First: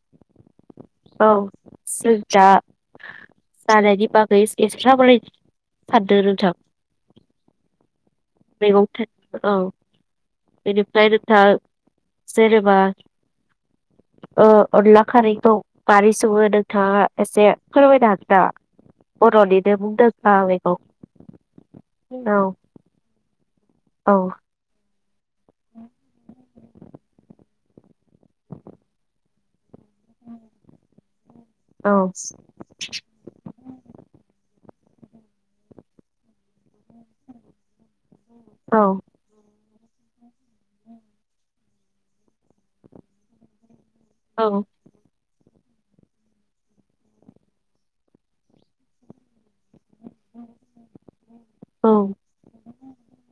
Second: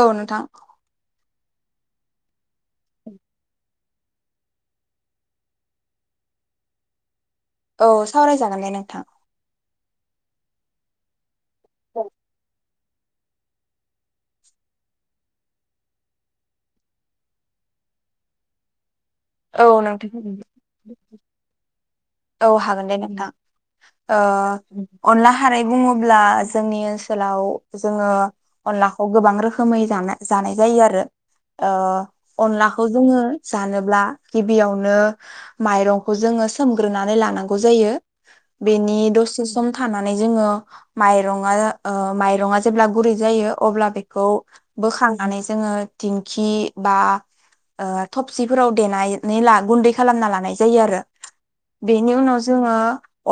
औ नोंथां औ [unintelligible] [unintelligible] जानायनि बागै एसे सावरायनो सानदो नोंथां औ सावरायजागोन दे मैगं नोंथां थाइगं औ बेनिफ्राय दा जेनोबा ओ अनला खारैखौ मारै सङो नोंथाङा एसे फोरमायनो हागोन नामा औ बर'निनो नोंथां मुंदांखा मैगं औ हागोन दे नोंथां औ ओ अनला खारै बुङोब्ला जोंनि ओनसोलाव जोङो अनलाखौ गोबां रोखोम रोखोमै जानाय जानाय जायो आरो औ अनलाखौ जोङो जानोब्ला गिबियावनो माइरंखौ जोङो सोम ग्रोनानै लानांगौ जायो औ बेनि दसे सम थानानै जोङो माइरङा ओ माइ रङा जेब्ला गुरै जायो अब्ला बेखौ औ बोखांनानै नानै जोङो दिंखि बा थबसिफोराव देनाय नै ला गुनदैखौ खालामना लानाय जायो आरो औ बेनि उनाव जोङो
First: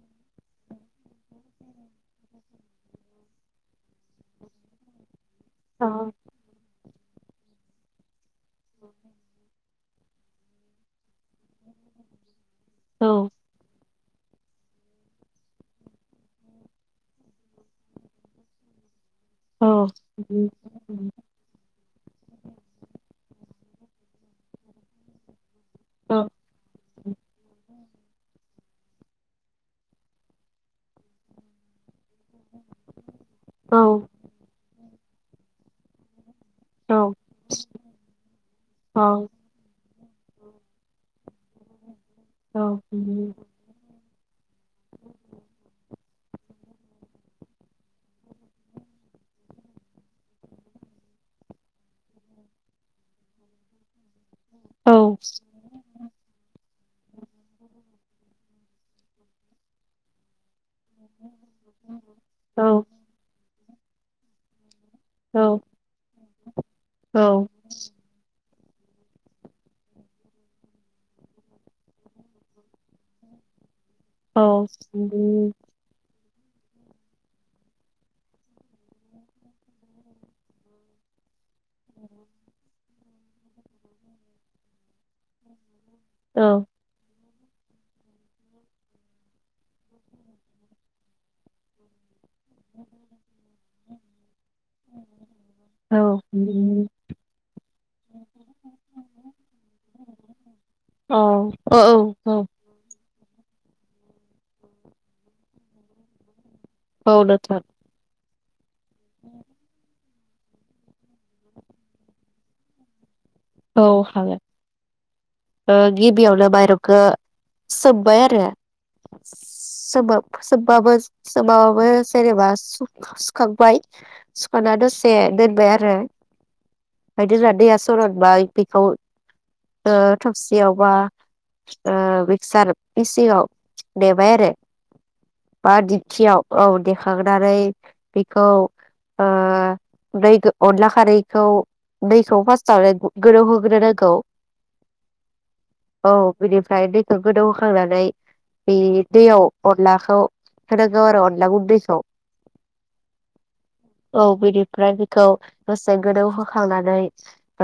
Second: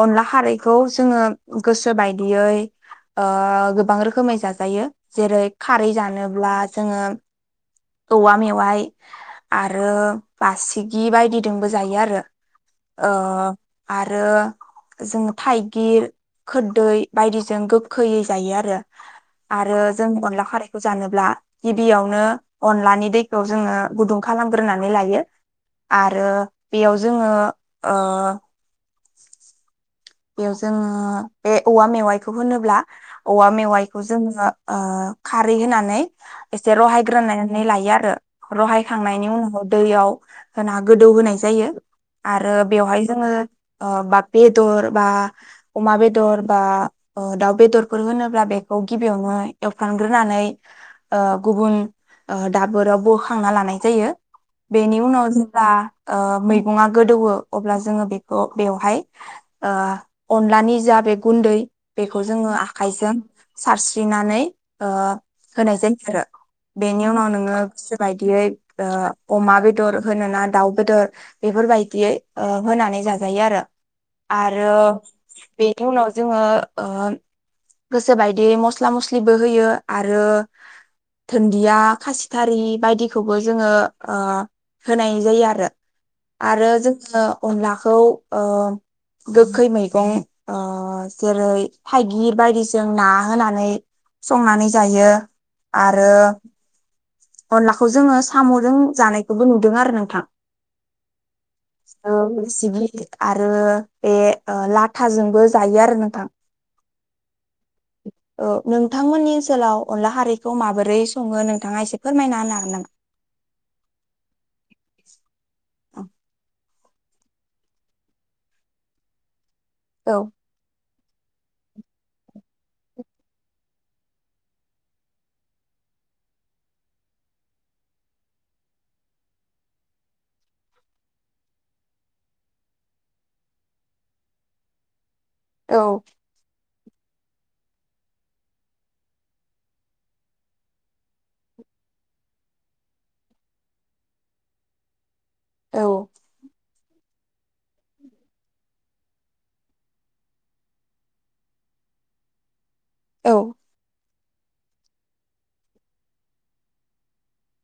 अनला खारै खौ जोङो गोसो बायदियै ओ गोबां रोखोमै जाजायो जेरै खारै जानोब्ला जोङो औवा मेवाइ आ आरो बासिगि बायदिजोंबो जायो आरो औ ओ आरो जों थाइगिर खोरदै बायदिजों गोखैजों जायो आरो औ आरो जों अनला खारैखौ जानोब्ला गिबियावनो दैखौ जोङो गुदुं खालामग्रोनानै लायो आरो बेयाव जोङो ओ [inaudible] बेयाव जोङो बे औवा मेवाइखौ होनोब्ला औवा औ मेवाइखौ जोङो ओ खारै होनानै एसे रहायग्रोनानै लायो आरो रहाय औ खांनायनि उनाव दैयाव होना गोदौ होनाय जायो आरो बेवहाय जोङो ओ बा बेदर मा अमा मा बेदर बा ओ दाउ बेदरफोर होनोब्ला बेखौ गिबियावनो एवफ्रामग्रोनानै ओ गुबुन ओ दाबोराव बोखांना लानाय जायो बेनि उनाव जोंना ओ मै गङा गोदौवो अब्ला जोङो बेखौ बेवहाय ओ अनलानि जा बे गुन्दै बेखौ जोङो आखाइजों सारस्रिनानै ओ होनाय जायो आरो बेनि उनाव नोङो गोसो बायदियै ओ अमा बेदर होनोना दाउ बेदर बेफोरबायदियै ओ होनानै जाजायो आरो औ आरो बेनि उनाव जोङो ओ गोसो बायदि मस्ला मस्लिबो होयो आरो दुन्दिया खासिथारि बायदि खौबो जोङो ओ होनाय जायो आरो औ आरो जोङो अनलाखौ ओ गोखै मैगं ओ जेरै थाइ गिर बायदिजों ना होनानै संनानै जायो औ आरो अनलाखौ जोङो साम'जों जानायखौबो नुदों आरो नोंथां औ जिबि आरो बे लाथाजोंबो जायो आरो नोंथां औ नोंथां औ नोंथांमोननि ओनसोलाव अनला खारैखौ माबोरै सङो नोंथाङा एसे फोरमायना होनो हागोन‌ नामा औ हागोन ओ औ गिबियावनो मायरंखो सोबबाय आरो सोबाब सोबबाबो सोमाबाबो जेनेबा सुख सुखांबाय सुखाना दसे दोनबाय आरो फाय दोनना दैया सरदबाय बेखौ ओ थबसियाव बा ओ मिक्सार मिसिंआव देबाय आरो बा औ दिपथियाव औ देखांनानै बिखौ ओ दै अनला खारैखौ दैखौ फार्स्ट आवनो गु गोरौ होग्रो नांगौ औ बिदि ओमफ्राय दैखौ गोदौ होखांनानै बे दैयाव अनलाखौ होनांगौ आरो अनला गुन्दैखौ औ औ बिनिफ्राय बेखौ बेसे गोदौ होखांनानै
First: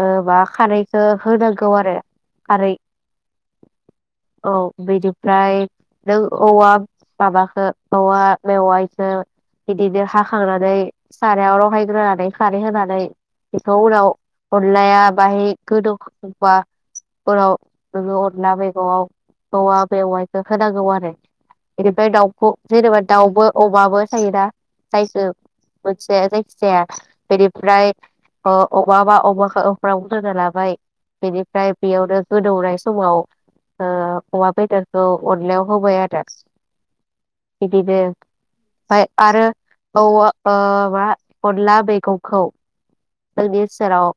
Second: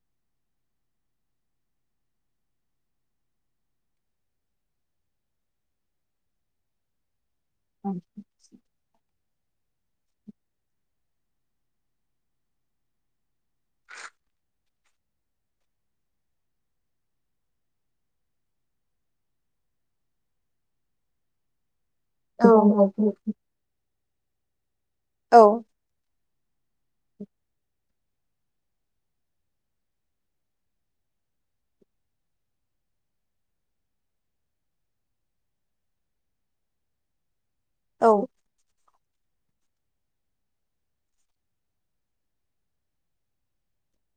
ओ मा खारैखौ होनांगौ आरो खारै औ बिनिफ्राय नों औवा माबाखो औवा मेवायखो बिदिनो हाखांनानै सारायाव रहायग्रोनानै खारै होनानै बेखौ उनाव अनलाया बाहाय गोदोबाफोराव अरला बेगरआव औवा बेवायखौ होनांगौ आरो बिनिफ्राय औ दाउखौ जेनेबा दाउबो अमाबो थायो दा थायखो‌ औ मोनसे जाय जाया बेनिफ्राय ओ अबावबा अमाखौ बाव दोना लाबाय बेनिफ्राय बेयावनो गोदौनाय समाव ओ अमा बेदरखौ अनलायाव होबाय आरो बिदिनो औ ओमफाय आरो औवा ओ मा अनला मेगंखौ जोंनि सेराव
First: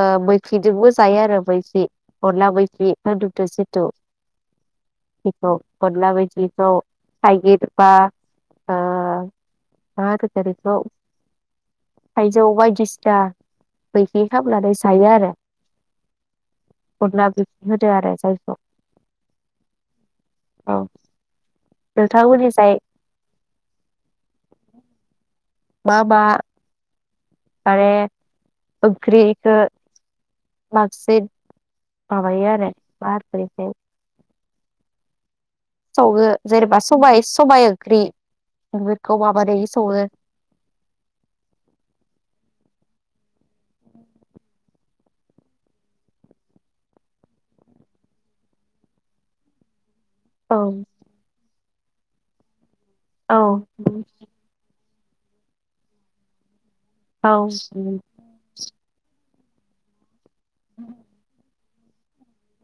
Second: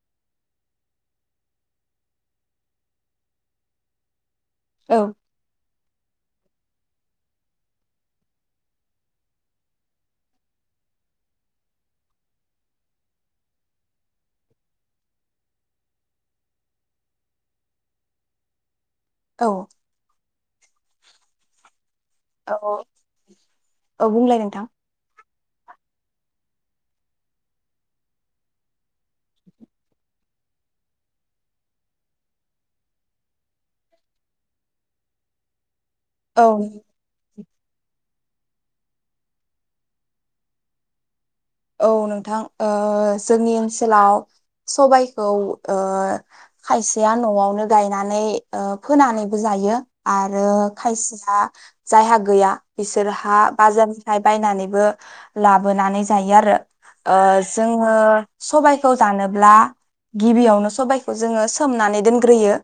ओ मैफ्रिजोंबो जायो आरो मैफ्रि अनला मैफ्रि खदुदो जथु बेखौ। अनला मैखौ थाइगिर बा ओ मा होनगोन इखौ थाइजौ बायदिसिना मैखि खामनानै थायो आरो अदला बि होदो आरो जायखौ औ औ औ औ औ बुंलाय नोंथां मा मा माने ओंख्रिखौ बांसिन माबायो आरो मा होनो इखौ सावो औ जेनेबा सबाय सबाय ओंख्रि बेफोरखौ माबादि सङो? औ नोंथां ओ जोंनि ओनसोलाव सबायखौ ओ खायसेया न'आवनो गायनानै ओ फोनानैबो जायो। आरो औ खायसेया जायहा गैया औ बिसोरहा बाजारनिफ्राय बायनानैबो लाबोनानै जायो आरो ओ औ जोङो सबायखौ जानो ब्ला गिबियावनो सबायखौ जोङो सोमनानै दोनग्रोयो।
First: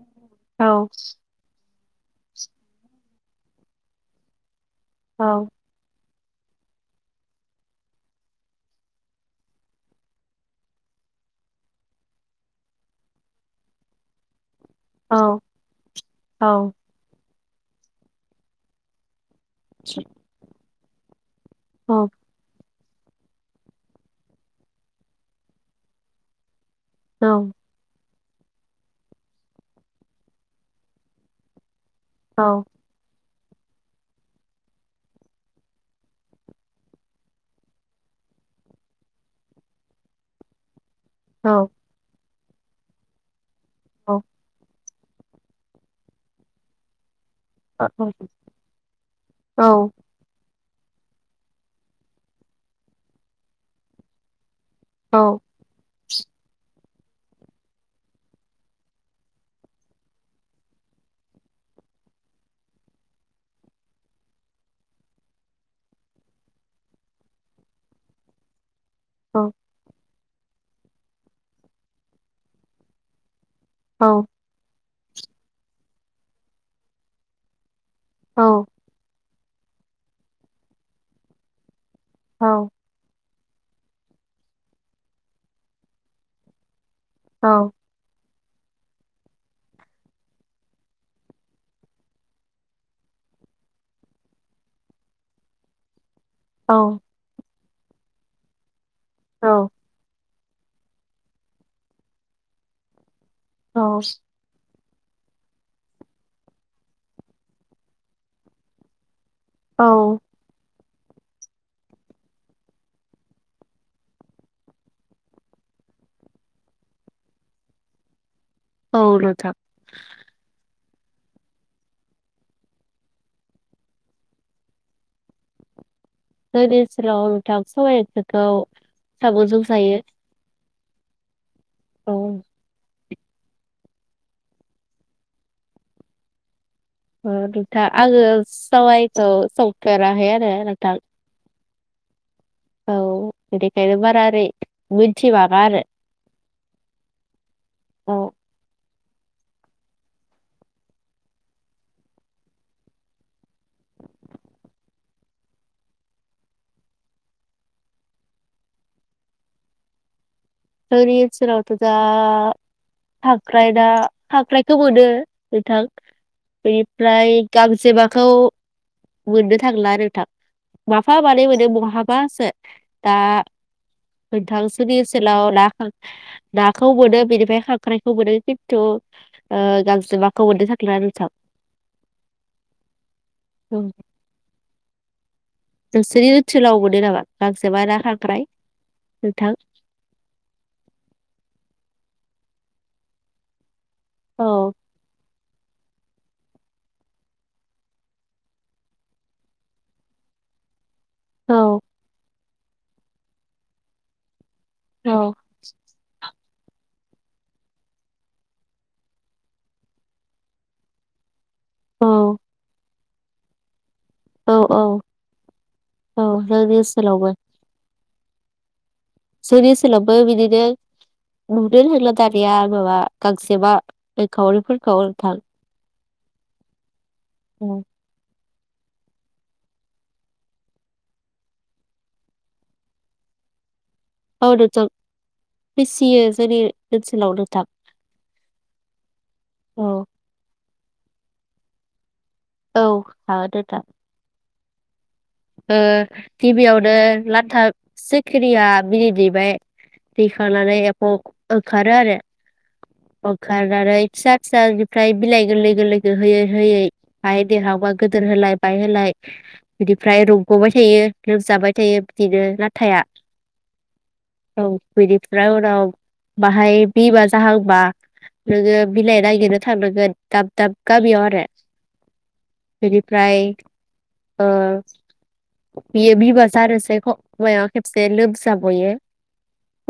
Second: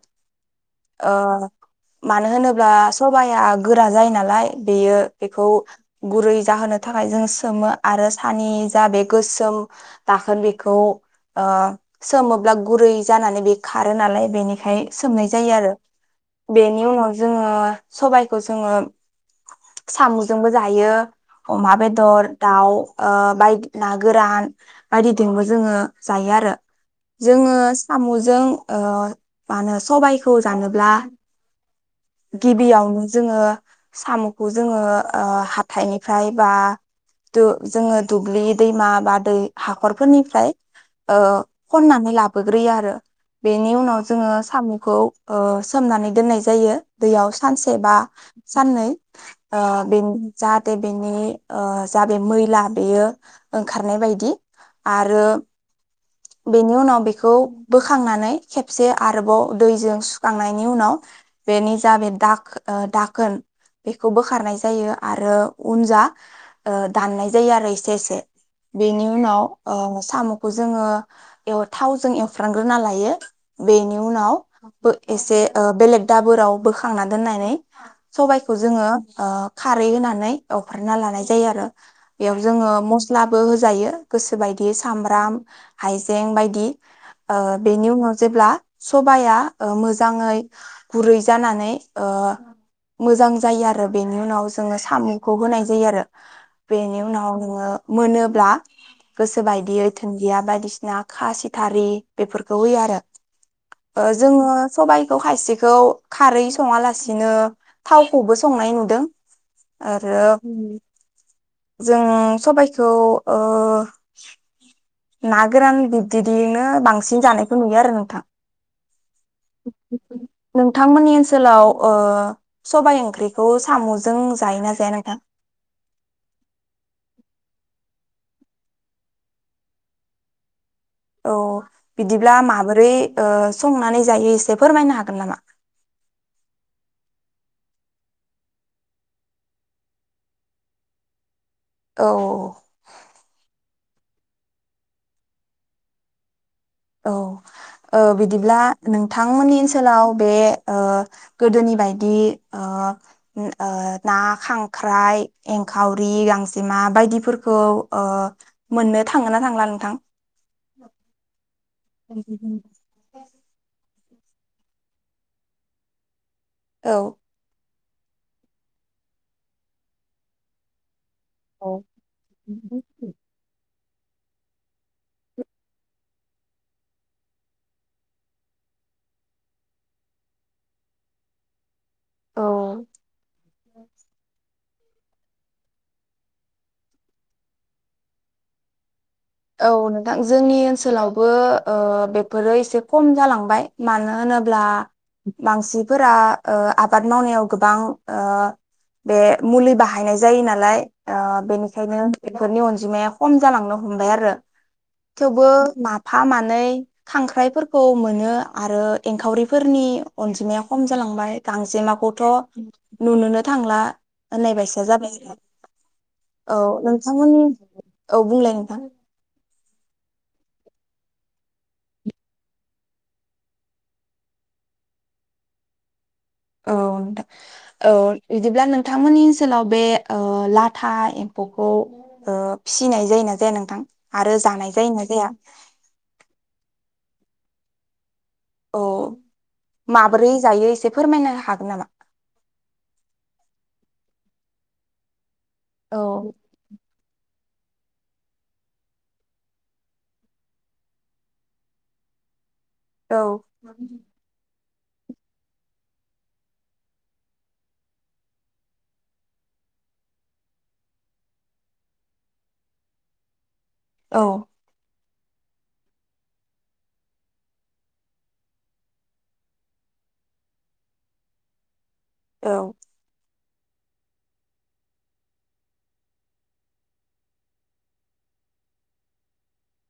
औ ओ मानो होनोब्ला सबाया गोरा जायो नालाय बेयो बेखौ औ गुरै जाहोनो थाखाय जों सोमो आरो सानि जा बे गोसोम दाखोन बेखौ ओ सोमोब्ला गुरै जानानै बे खारो नालाय बेनि खाय सोनाय जायो आरो औ बेनि उनाव जोङो सबायखौ जोङो साम'जोंबो जायो अमा औ बेदर दाउ ओ बाय ना गोरान बायदिदोंबो जोङो जायो आरो औ जोङो साम' जों ओ मा होनो सबायखौ जानोब्ला गिबियावनो जोङो साम'खौ जोङो ओ हाथाइनिफ्राय बा दु जोङो दुब्लि दैमा बा दै हाखरफोरनिफ्राय ओ औ खननानै ला बोग्रोयो आरो बेनि उनाव जोङो साम'खौ ओ सोमनानै दोननाय जायो दैयाव सानसे बा साननै ओ बेनि जा बेनि औ जा मै ला बेयो ओंखारनाय बायदि औ आरो बेनि उनाव बेखौ बोखांनानै खेबसे आरोबाव दैजों सुखांनायनि उनाव बेनि जा बे दा दाखोन बेखौ बोखारनाय जायो आरो उन जा ओ दाननाय जायो आरो एसे एसे बेनि उनाव औ औ ओ साम' खौ जोङो एव थावजों एवफ्रांग्रोना लायो बेनि उनाव बो एसे ओ बेलेग दाबोराव बोखांना दोननानै सबायाइखौ जोङो ओ खारै होनानै एवफ्रामना लानाय जायो आरो बेयाव जोङो मस्ला बो होजायो गोसो बायदि सामब्राम हाइजें बायदि ओ बेनि उनाव जेब्ला सबाया ओ मोजाङै गुरै जानानै ओ मोजां जायो आरो बेनि उनाव जोङो साम'खौ होनाय जायो आरो औ बेनि उनाव मोनोब्ला गोसो बायदियै दुन दिया बायदिसिना खासिथारि बेफोरखौ होयो आरो ओ जोङो सबाइखौ खायसिखौ खारै सङा लासिनो थावखौबो संनाय नुदों आरो उम जों सबायखौ ओ ना गोरान बिबदियैनो बांसिन जानायखौ नुयो आरो नोंथां औ नोंथां नोंथांमोननि ओनसोलाव ओ सबाइ ओंख्रिखौ साम'जों जायो ना जाया नोंथां जोंनि ओनसोलाव नोंथां सबाइ ओंख्रिखौ साम'जों जायो औ औ बिदिब्ला माबोरै ओ संनानै जायो एसे फोरमायनो हागोन नामा नोंथां आङो सावाइखौ संफेराखै आरो नोंथां औ औ बेनिखायनो बारा ओरै मिथि बाङा आरो औ ओ औ बिदिब्ला नोंथांमोननि ओनसोलाव बे ओ गोदोनि बायदि ओ ओ ना खांख्राइ एंखावरि गांजेमा बायदिफोरखौ ओ मोननो थाङो ना थांला नोंथां जोंनि ओनसोलाव दा खांख्राय ना खांख्राइखौ मोनो नोंथां औ बेनिफ्राय गां जेबाखौ मोननो थांला नोंथां मा फा मानै मोनो औ बहाबासो दा [unintelligible] लाव ना-नाखौ मोनो बेनिफ्राय खांख्राइखौ मोनो खिन्थु ओ गांजेमाखौ मोननो थांला आरो नोंथां औ औ नोंसोरनि ओनसोलाव मोनो नामा गांजेमा ना खांख्राय औ नोंथां जोंनि ओनसोलावबो ओ बेफोरो एसे खम जालांबाय मानो औ होनोब्ला मानसिफोरा ओ आबाद मावनायाव गोबां ओ बे मुलि बाहायनाय जायो नालाय ओ औ बेनिखायनो बेफोरनि अनजिमाया खम जालांनो हम बाय आरो औ थेवबो माफा मान नै खांख्राइफोरखौ मोनो आरो एंखावरिफोरनि अनजिमाया खम जालांबाय गांजेमाखौथ' नुनोनो थांला औ औ ओनायबायसा जाबाय जोंहा औ जोंनि ओनसोलावबो नोंथांमोननि औ बुंलाय नोंथां जोंनि ओनलावबो बिदिनो नुदों होनला दानिया माबा गांसेबा एंखाउरिफोरखौ नोंथां औ नोंथां औ बिदिब्ला नोंथांमोननि ओनसोलाव बे ओ लाथा एम्फौखौ ओ फिसिनाय जायोना जाया नोंथां? आरो औ जानाय नोंथां जायोना जाया फिसियो जोंनि ओनसोलाव नोंथां अ औ माब्रै जायो एसे फोरमायनो हागोन नामा? औ हागोन नोंथां ओ औ गिबियावनो ला था सिखिरिया बिदै दैबाय दैखांनानै एम्फौ ओंखारो आरो औ ओंखारनानै फिसा फिसा फ्राय बिलाइ गोरलै गोरलै होयै होयै बाहाय देरहाबा गोदोर होलाय बाय होलाय बिदि ओमफ्राय रुग'बाय थायो लोमजाबाय थायो बिदिनो लाथाया औ बिनिफ्राय उनाव बाहाय बिमा जाहांबा नोङो बिलाइ नागिरनो थांनांगोन दाब दाब गामियाव आरो औ बिनि फ्राय अ बियो बिबा जानोसै मायाव खेबसे लोमजाबयो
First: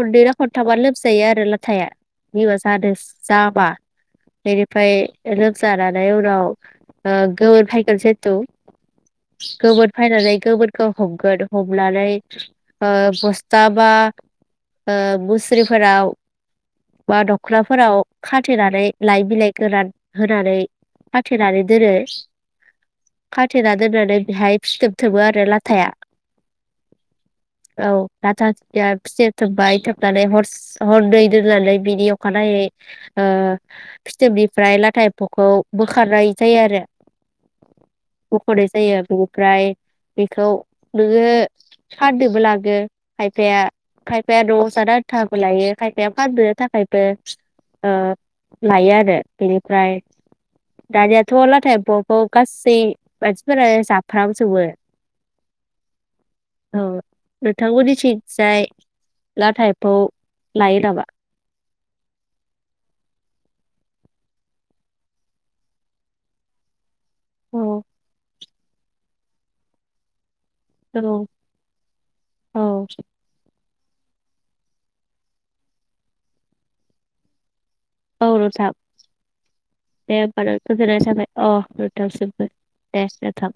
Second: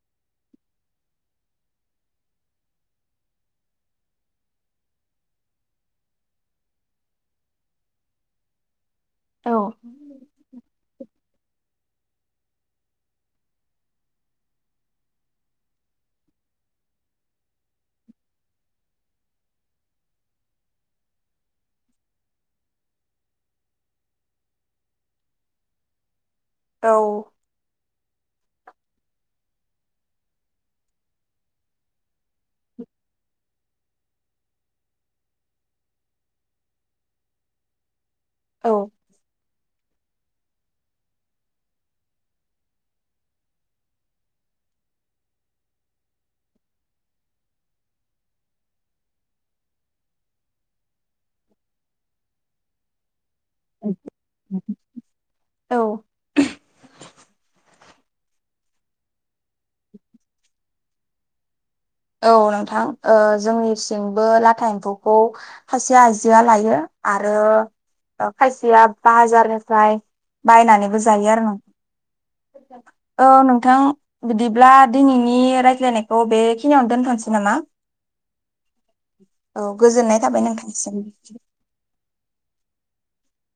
खननैना खनथाबा लोमजायो आरो लाथाया बिबा जानो जाबा बेनिफ्राय लोमजानानै उनाव गोमोन फायगोन जिहथु औ। गोमोनखौ हमगोन हमनानै ओ बस्था बा मुस्रिफोराव बा दख्नाफोराव खाथेनानै लाइ बिलाइ गोरान होनानै खाथेनानै दोनो खाथेनानै दोननानै बेहाय फिथोब थोबो आरो लाथाया औ औ लाथाया फिथोब थोबबाय थोबनानै हर हरनै दोननानै बिनि अखा अखा नायै ओ फिथोबनिफ्राय लाथा एम्फौखौ बोखारनाय जायो आरो ब'खनाय औ जायो। ओमफ्राय बेखौ नोङो फाननोबो लाङो खायफाया खायफाया न'आव जानो आनथाबो लायो खायफाया फाननो थाखायबो लायो आरो बेनिफ्राय दानियाथ' लाथा एम्फौआबो गासै मानसिफोरानो जा फ्राम जौवो औ औ नोंथां मोननि थिं थिंजाय लाथा एमफौ लायो नामा औ नोंथां ओ जोंनिथिंबो लाथा एमफौखौ खासे आइजोआ लायो आरो औ खायसिया बाहाजारनिफ्राय बायनानैबो औ जायो आरो नं औ औ नं नोंथां बिदिब्ला दिनैनि रायज्लायनायखौ बे खिनियावनो दोनथनोसै नामा औ नोथां औ गोजोननाय दे थाबाय होमबा नोंथां गोजोननाय नोंथांनिसिम। थाबाय अ नोंथांनिसिमबो दे नोंथां